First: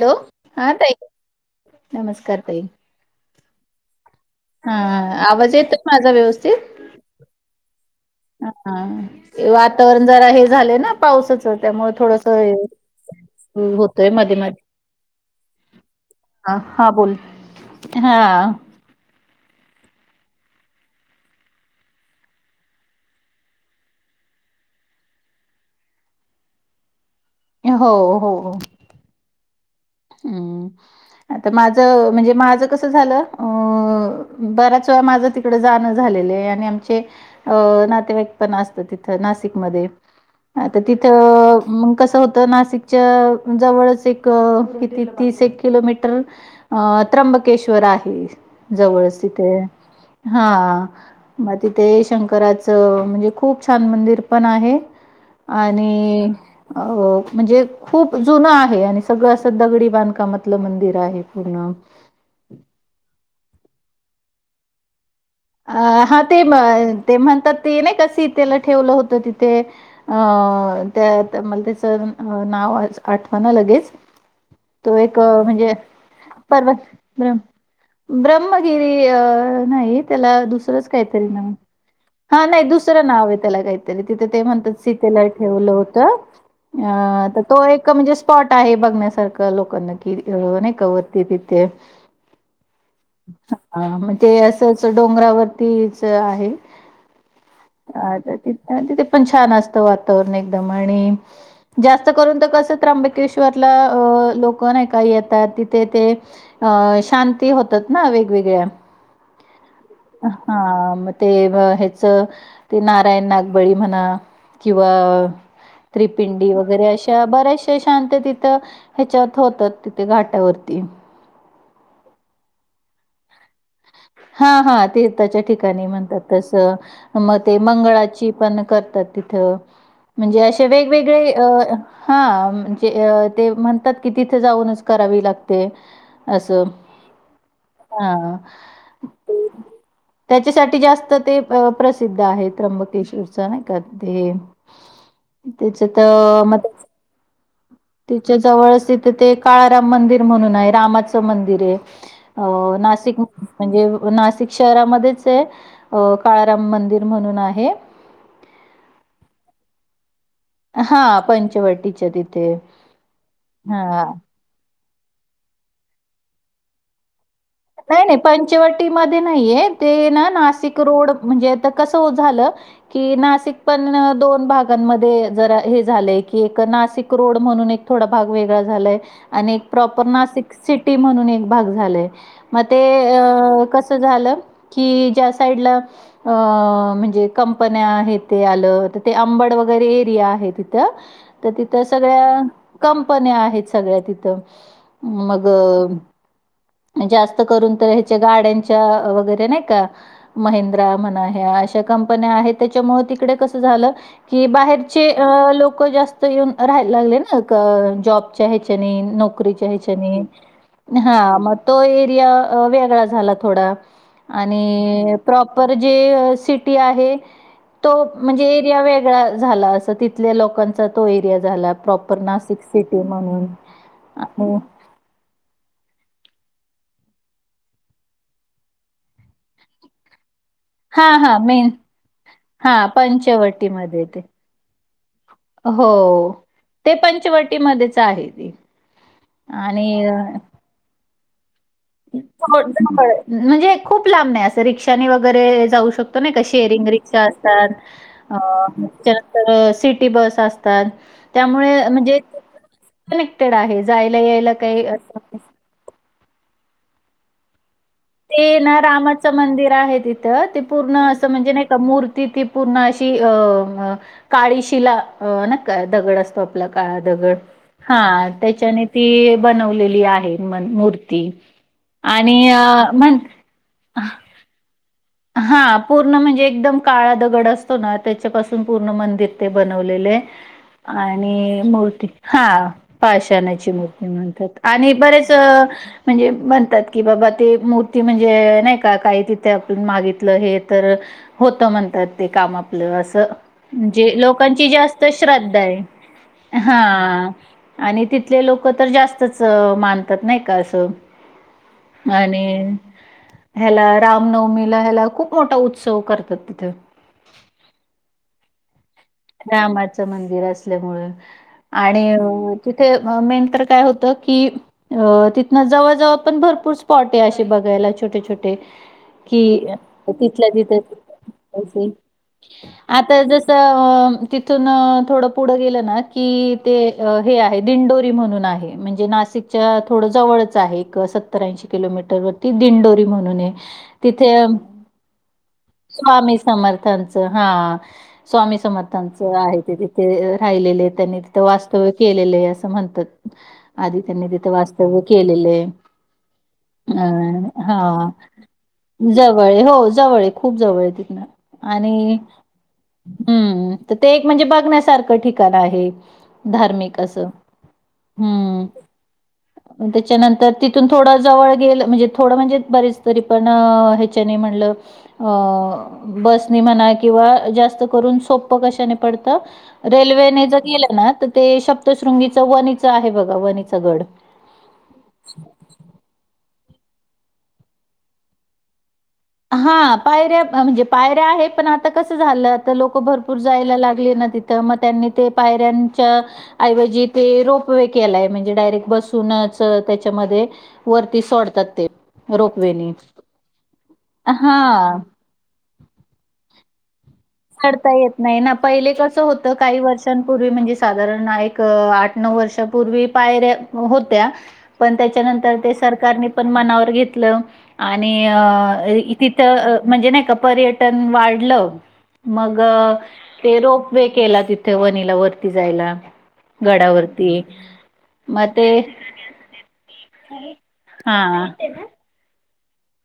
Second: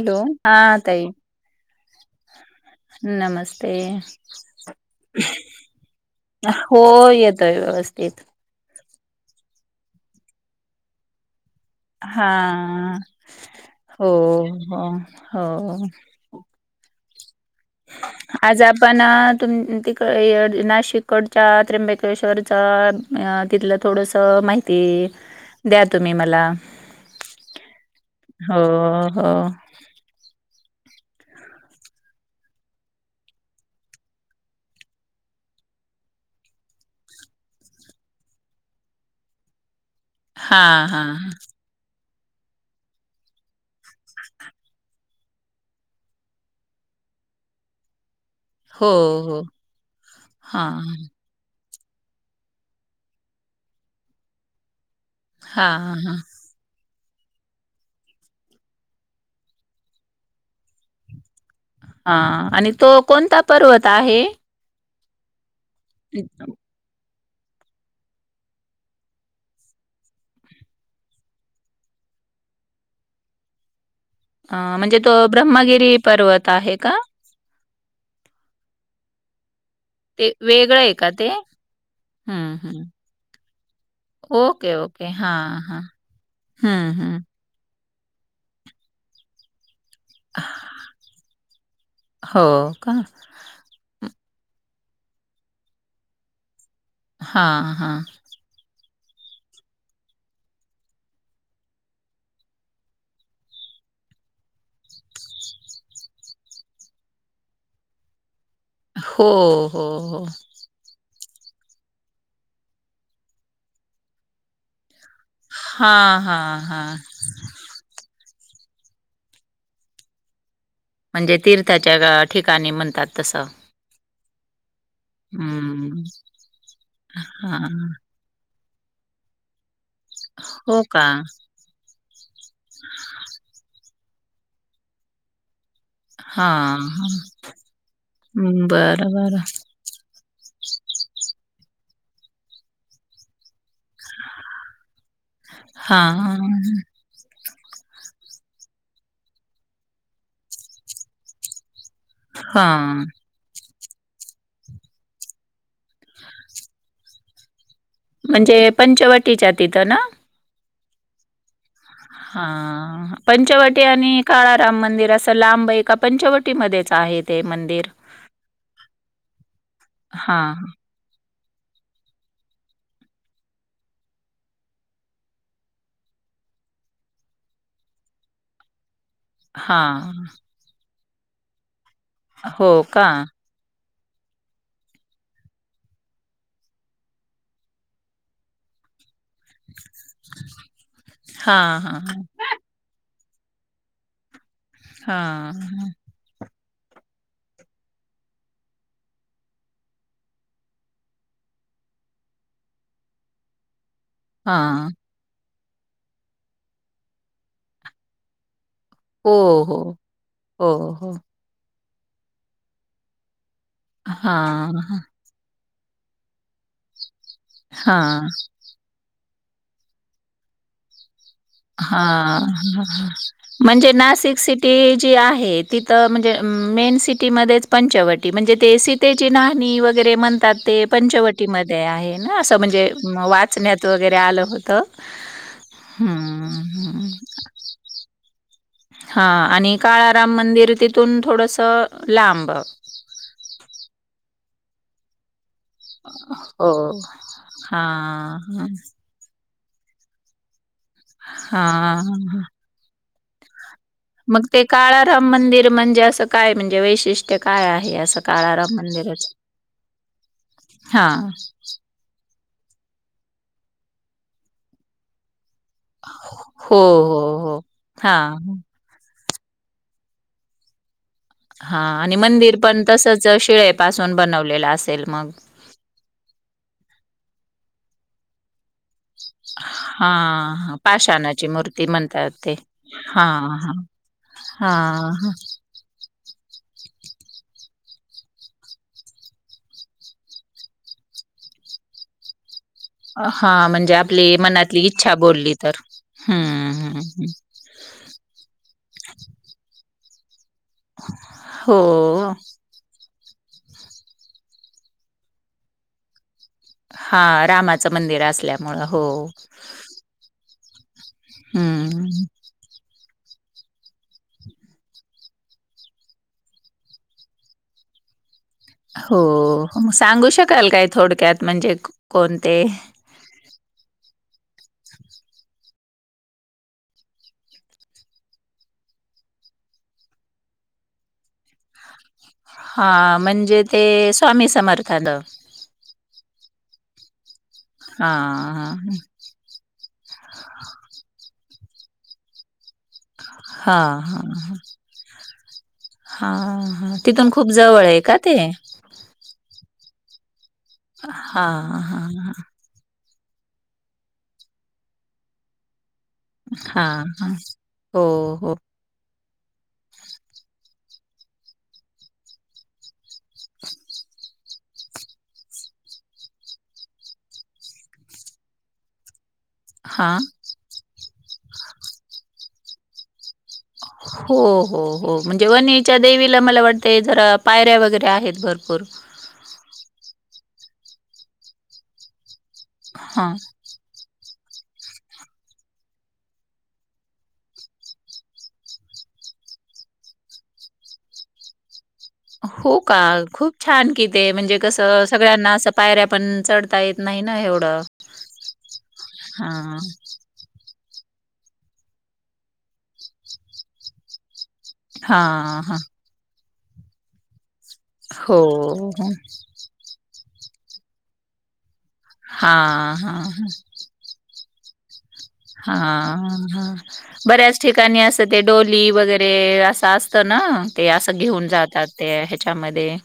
Hello हा तई नमस्कार ताई नमस्ते. हा आवाज येतोय माझा व्यवस्थित हो येतोय व्यवस्थित हा. वातावरण जरा हे झालय ना पावसाच च त्यामुळे थोडस हा हे होतोय हो मध्ये मध्ये. हो हो अ हा बोल. हा आज आपण तुम तिकयड नाशिककडच्या त्र्यंबकेश्वरच अ तिथलं थोडंसं माहिती द्या तुम्ही मला. हो हो. आता माझ म्हणजे माझ कस झालं अ बराच च माझं तिकड जाणं झालेलं ए आणि आमचे अ नातेवाईक पण असत तिथं नाशिकमध्ये. हा आता हा तिथं मग कसं होतं नाशिकच्या जवळच एक किती तीस एक किलोमीटर अ त्र्यंबकेश्वर आहे. हो जवळच हो तिथे हा म तिथे शंकराचं म्हणजे खूप छान मंदिर पण आहे. हा आणि हा अ म्हणजे खूप जुन आहे आणि सगळं अस दगडी बांधकामातलं मंदिर आहेत. हा आणि तो कोणता पर्वत आहे? अ हा ते म ते म्हणतात ते नाई का सीतेला ठेवलं होत तिथे अ त्या ता मला त्याच नाव च आठवाना लगेच. अ तो म्हणजे एक म्हणजे ब्रह्मगिरी आहे पर्वत का ब्र ब्रह्मगिरी अ नाय. ते त्याला वेगळं दुसरंच आहे का काहीतरी ते नाव हा हम्म नाई हम्म दुसरं नाव ए त्याला काहीतरी तिथे ते ओके, म्हणतात ओके. सीतेला हां, ठेवलं हां. होत अ हं, हं. ता तो एक क म्हणजे स्पॉट आहे बघण्यासारखं लोकांना कि नाई का वरती तिथे हो का? अ म ते असं च डोंगरावरतीच आहे हां, हां. [unintelligible] पण छान असत वातावरण एकदम आणि जास्त करून कस त्र्यबकेश्वरला अ अं लोक नाही का येतात. तिथे ते अ शांती होतात ना वेगवेगळ्या. हो. हो, हो. अ हा म ते म ह्याच ते नारायण नागबळी म्हणा किंवा हां, त्रिपिंडी हां, वगैरे हां. अशा बऱ्याशा शांततिथ त ह्याच्या होतात तिथे घाटावर. म्हणजे तीर्थाच्या गा ठिकाणी म्हणतात तसं. हा-हा ते त्याच्या ठिकाणी हं. म्हणतात तसं मग ते हां. मंगळाची पण करतात तथ म्हणजे अशे हो का? वेगगळे अ हां. म्हणजे ते म्हणतात की तिथे जाऊनच करावी लाग ते अस हां, हां. हां. बरं, बरं. त्याच्यासाठी जास्त ते अ प्रसिद्ध आहे त्र्यंबकेश्वरच नाय का ते तेच्यात हां, मध्येच तिच्या जवळच त तिथे काळाराम मंदिर म्हणून हाय रामाचं मंदिर ए. अ हां. नाशिक म्हणजे नाशिक शहरामध्येच हे अ काळाराम मंदिर म्हणून आहे. म्हणजे पंचवटीच्या तिथं ना? हा पंचवटी. हा पंचवटी आणि काळाराम मं मंदिर असं लांब एका पंचवटीमध्येध्येच आहे. ते मंदिर? नाही नाही पंचवटीमध्ये नाही आहे ते ना हां, नाशिक रोड म्हणजे आ कसं हो झालं की नाशिक पण दोन भागांमध्ये जरा हे झालंय की एक नाशिक रोड म्हणून एक थोडा भाग वेगळा झालाय आणि एक प्रॉपर हां. नाशिक सिटी म्हणून एक भाग झालाय मग हो ते का? अ कस झालं की ज्या साईडला म्हणजे कंपन्या आहेत ते ते अंबड वगैरे एरिया आहे तिथं तर हां, तिथं हां. सगळ्या क आहेत सगळ्या तथ मग हां. जास त करून ह्याच्या गाड्यांच्या वगैरे नाही का महिन्द्रा म्हना या त्याच्यामुळे तिकडे कस झालं कि हां. बाहेरचे लोक जास्त येऊन राहायला लागले ना जॉबच्या हेच्यानी हो, नोकरीच्या हो. हेच्यानी हो, हो. हा मग तो ऐरिया वेगळा झाला, थोडा हां, हां, आणि प्रॉपर जे सिटी आहे तो हां, म्हणजे ऐरिया वेगळा झाला अस तिथल्या लोकांचा तो एक हा म्हणून [inaudible] म्हणजे नाशिक आणि सिटी जी आहे तिथ म्हणजे मेन सिटी पंचवटी म्हणजे सितिची नहानी वगैरे आता ते हां, हां. मेन पंचवटीमध्ये आहे ना असं म्हणजे हां, वाचण्यात पंचवटीमध्ये वगैरे ते. आलं होत हो ते पंचवटीमध्येच आहे. हा आणि काळाराम मंदिर तिथून थोडस म्हणजे खूप लांब नाही अस रिक्षानी वगैरे, हो. शेंग रात हां, त्या सटी ब हां, त्यामुळे म्हणजे हां. कनेक्टेड आहे. जायला मग यायला ते काही काळधाम असं मंदिर म्हणजे असं काय म्हणजे वैशिष्ट्य काय आहे. असं ते काळाराम ना मंदिराच रामाचं मंदिर आहे तिथं ते पूर्ण हा असं म्हणजे नाही का मूर्ती ति पूर्ण अशी अ काळीशिला दगड असतो आपला हो काळा हो दगड हो हा त्याच्याने त बनवलेली आहे मूर्ती हा आणि मंदिर पण म्हण तसच शिळे पाासून बनवलेलं असेल मग हा पूर्ण म्हणजे एकदम काळा दगड असतो ना त्याच्यापासून पूर्ण मंदिर ते हा बनवलेले हा पाषाणाची मूर्ती आणिती म्हणतात हा ते हा पाश नाही हा म्हणतात हा आणि बरेच म्हणजे म्हणतात की बाबा ते मूर्ती म्हणजे नाही का काही तिथं मागित हे तर होत म्हणतात ते काम आपलं असं हा हा म्हणजे आपली लोकांची मनातली जास्त इच्छा बोलली श्रद्धा तर आहे हम्म हम्म हम्म हा आणि तिथले लोक तर जास्तच मान नाही का अस हो आणि ह्याला राम नमी ला खूप मोठा उत्सव करतात हा रामाचं मंदिर असल्यामुं रामाचं मंदिर असल्यामुळे आणि हम्म तिथे मेन तर काय होत की अ तिथन जवळ जवळ पण भरपूर स्पॉट आहे असे बघयला छट छोटे हो कि मग सांगू तिथल्या शकाल काय थोडक्यात म्हणजे तिथ कोणते आता जस अ तिथून थोडं पुढं गेलं ना की ते हे आहे दिंडोरी म्हणून आहे म्हणजे नाशिकच्या थोडं जवळच आहे एक सत्तरऐंशी किलोमीटर व ती दिंडोरी हा म्हणून आहे म्हणजे ते तिथे स्वामी समर्थान स्वामी समर्थांचं हा हा स्वामी हा समर्थांचं आहे ते तिथे राहिलेले त्यांनी तथ वास्तव्य केलेलं आहे असं म्हणतात हा आधी हा त्यांनी तिथं वास्तव्य केले हा हा अ तिथून खूप हा जवळ आहे का ते? जवळ हो जवळ खूप जवळ आहे हा तथन हा आणि हम्म तर ते एक म्हणजे बघण्यासारखं ठिकाण आहे हा धार्मिक असं हा हो हो हम्म त्याच्यानंतर तिथून थोड जवळ गेल म्हणजे थोडं म्हणजे बरेच तरी पण ह्याच्या म्ह म्ह क [inaudible] हा चव्हाणीच आहे बघा व हो हो हो म्हणजे वणीच्या देवीला मला वाट ते जरा पायऱ्या वगैरे आहेत भरपूर हां, पायऱ्या म्हणजे पायऱ्या आहे पण आता कसं झालं आता लोक हा भरपूर जायला लागले ना तथ मग त्यांनी ते पायऱ्यांच्या ऐवजी ते रोप व केलाय म्हणजे डायरेक्ट बसून त्याच्यामध्ये वरती सोडतात ते हो रोपवेनी. का खूप छान कि ते म्हणजे हां. कसं सगळ्यांना असं पायऱ्या पण चढतायेत डता येत नाही ना पहिले कसं होतं हा काही वर्षांपूर्वी म्हणजे साधारण एक आठ नऊ वर्षापूर्वी पायऱ्या होत्या पण हा त्याच्यानंतर ते हा सरकारने पण मनावर घेतलं आणि हो अ तिथं म्हणजे नाही का पर्यटन वाढलं हा मग हा ते रोप वे केला तिथे वनीिला वर हा बऱ्याच ठिकाणी अस ते डोली वगैरे असं असत ना ह ते असं हा घेऊन जातात ते ह्याच्यामध्ये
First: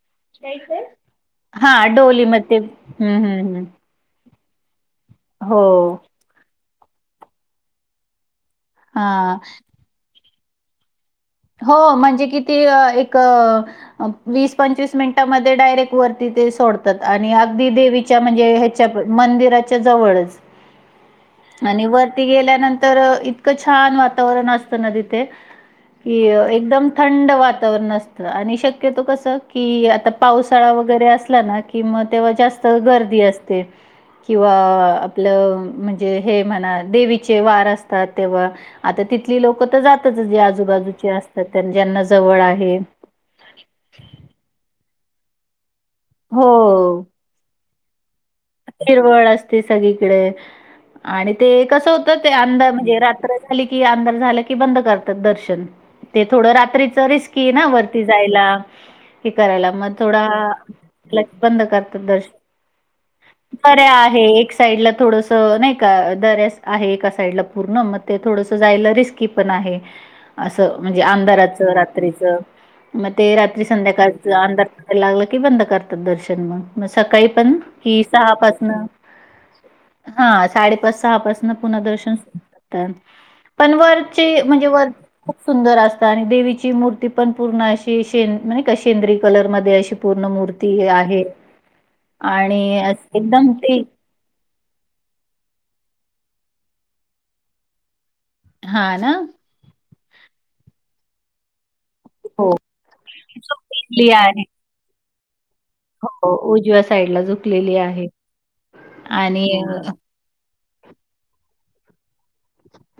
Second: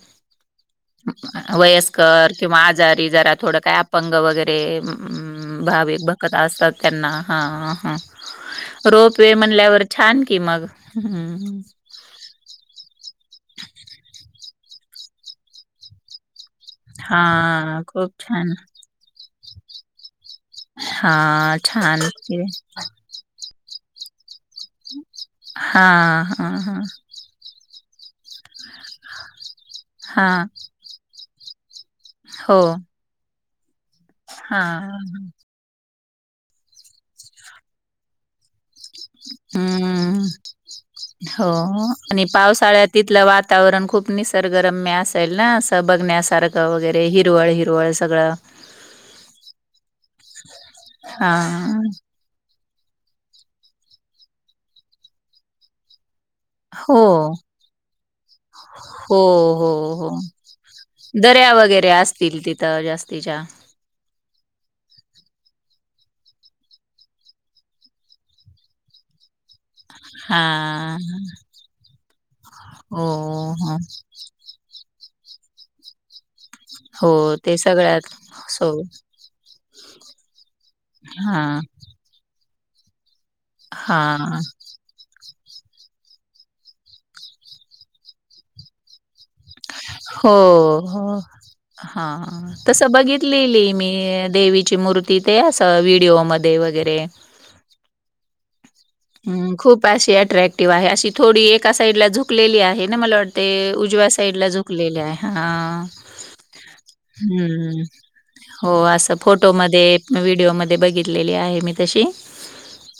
हा डोली वयस्कर म ते किंवा आजारी हम्म जरा हम्म थोडं हम्म काय अपंग वगैरे हो भाविक बघत असतात त्यांना हा ह रोप हा वे म्हणल्यावर छान की मग हम्म हो म्हणजे किती वीस पंचवीस मिनिटमध्ये डायरेक्ट वरती ते सोडतात आणि अगदी हां खूप देवीच्या म्हणजे छान ह्याच्या मंदिराच्या जवळच हां आणि छान वरती गेल्यानंतर इतकं छान वातावरण असत ना तिथे कि हां हां हां एकदम थंड व आणि शक्यतो कस कि आता हां पावसाळा वगैरे असला ना किंवा तेव्हा हो जास्त गर्दी असते किंवा हां आपलं म्हणज म्हणा देचे वार असतात तेव्हा आता तिथली लोक जात हम्म. आजूबाजू हो आणि पावसाळ्यात तिथलं वातावरण खूप निसर्गरम्य असेल ना बघण्यासारखं हो वगैरे हिरवळ हिरवळ सगळं हिरवळ असते सगळीकडे हा आणि ते कसं होतं ते अंद णे रात्र झाली की अंधार झालं की बंद करतात दर्शन ते थोडं हो रात्रीच रिस्की ना वरती जायला हो हे हो करायला मग हो थोडा लगेच दर्या बंद वगैरे करतात दर्शन. असतील तिथं जास्तीच्या दऱ्या एक साईड थोडस नाही का दऱ्या आहे एका साईडला पूर्ण मग ते थोडस जाय म्हण हा आार र्रीच हो मग ते रात्री हो संध्याकाळच आंधार लागलं की बंद करतात दर्शन मग मग सकाळी हो पण ते कि सगळ्यात सहा पाासन सो हा साडेपाच सहा हा पासून पुन्हा दर्शन सुरूात पण हा वरचे म्हणजे वर खूप सुंदर असतात आणि देवीची मूर्ती पण पूर्ण अशी शे म्ह क सेंद्रिक कलर म अशी पूर्ण हो मूर्ती हो आहे हा आणि तसं एकदम बघितलेली ते मी देवीची मूर्ती ते अस व्हिडिओमध्ये वगैरे हा ना अट्रॅक्टिव आहे अशी थोडी एक साईड ला हो. झुकलेली आहे ना मला वाटते उजव्या झुकलेली साईड आहे ला झुकलेली आहे हा हो उजव्या साईडला झुकलेली ् आहे. हो अस आणि फोटोमध्ये व्हडिओमध्ये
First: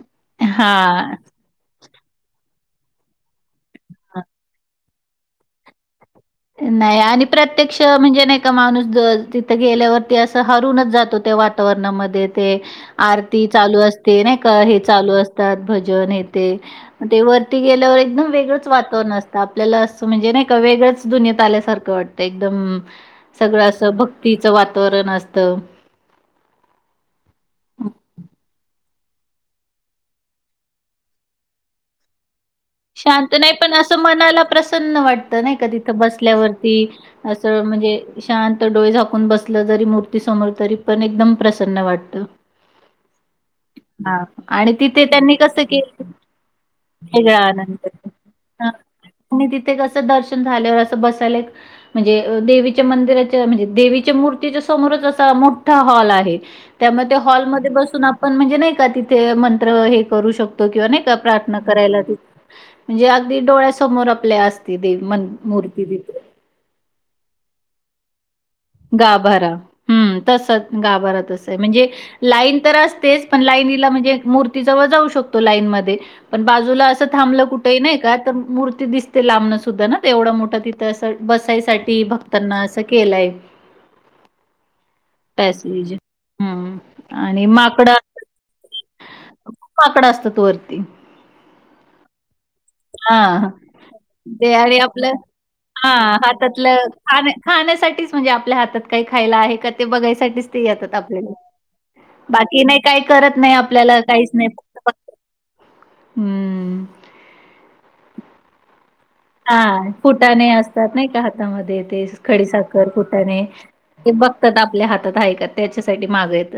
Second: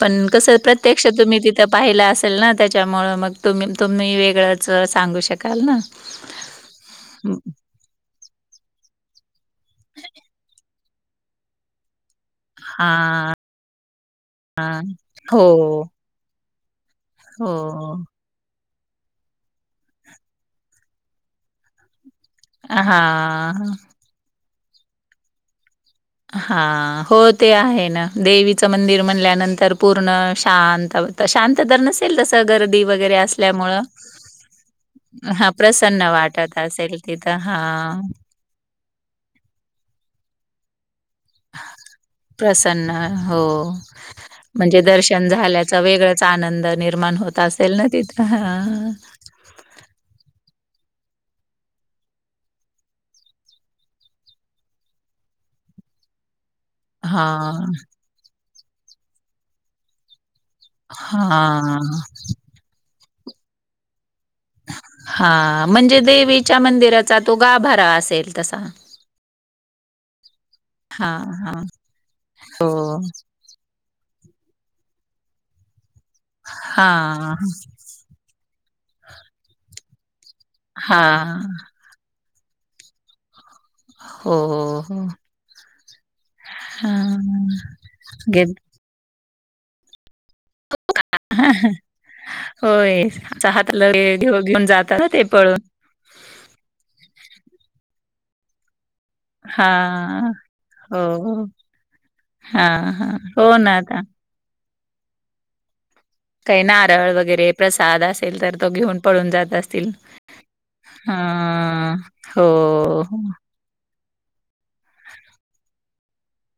पण क हा प्र्य त त पाहिलं असेल ना त्याच्यामुळं मग तुम्ही तुम्ही वेगळंच सांगू शकाल ना नाही आणि हं, प्रत्यक्ष म्हणजे नाही का माणूस ज गेल्यावरती असं हरूनच जातो त्या वातावरणामध्ये हां, आरती चालू असते नाही का हे हां. चालू हो, असतात भजन येथे ते वरती गेल्यावर हो. एकदम वेगळंच वातावरण असतं आपल्याला असं म्हणजे नाही का वेगळं दुनियात आल्यासारखं वाटतं एकदम हां. सगळं असं भक्तीचं वातावरण असत हा हो ते आहे ना देवीचं मंदिर म्हल्यानंतर पूर्ण शां शांत तर नसेल तस शांत नाही पण असं मनाला प्रसन्न वाटत हां, नाही का तिथं प्रसन्न वाटत बसल्यावरती असेल तिथं. म्हणजे हां, शां डोळे झाकून बस जरी मू समो पण एकदम प्रसन्न वाटतं प्रसन्न हो हा आणि म्हणजे तिथे दर्शन त्यांनी कसं झाल्याचा केलं वेगळच आनंद निर्माण वेगळा होत असेल ल आनंद त्र ह अस बय म्हणजे देच्या मंदि म्हणजे देच्या मूर्तीच्या समोरच मोठा हॉल आहे त्यामुळे ते हॉलमध्ये हां, बसून आपण म्हणजे नाही का तिथे मंत्र हे करू शकतो किंवा नाही प्रार्थ हां, कराला म्हणजे अगदी डोळ्यासमोर आपल्या असते देव मन हा मूर्ती म्हणजे तिथे देवीच्या मंदिराचा तू गाभरा असेल तसा. गाभरा तस हां, गाभरा तस आहे हां. म्हणजे लाईन हो. तर असतेच पण ला ला म्हणजे मूर्तीजवळ जाऊ शकतो लाईन म पण बाजूला असं हां, थांबलं कुठेही नाही का तर मूर् दिसते लांबणं सुद्धा ना ते एवढं मोठं तिथं असं हां. बसायसाठी भक्तांना असं केलंय हो हो हो हम्म आणि हां. माकडंप गे माकडं असतात पवर्ती होय हा हाताला घेऊ ते घेऊन आणि जातात ना आपलं ते पळून हा हातातलं खाान खाण्यासाठीच म्हणजे आपल्या हातात काही खायला आहे हा का ते बघायसाठीच ते येतात हो आपल्याला बाकी हा नाही काही हा करत नाही हो ना आपल्याला आता काहीच नाही फक्त काही हम्म. नारळ वगैरे प्रसाद असेल तर तोघे हा फुटाणे असतात नाही हा का हातामध्ये ते खडी हो साखर फुटाणे ते बघतात आपल्या हातात आहे का त्याच्यासाठी माग येत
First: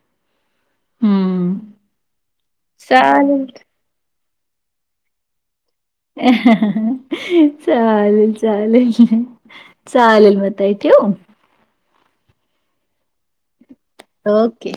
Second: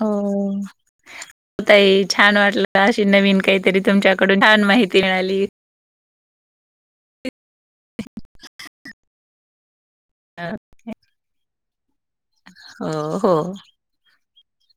हो होताई छान वाटलं अशी नवीन चालेल. काहीतरी तुमच्या डून छान माहिती मिळाली चालेल चालेल चालेल ताई ठेवू हो हो ओके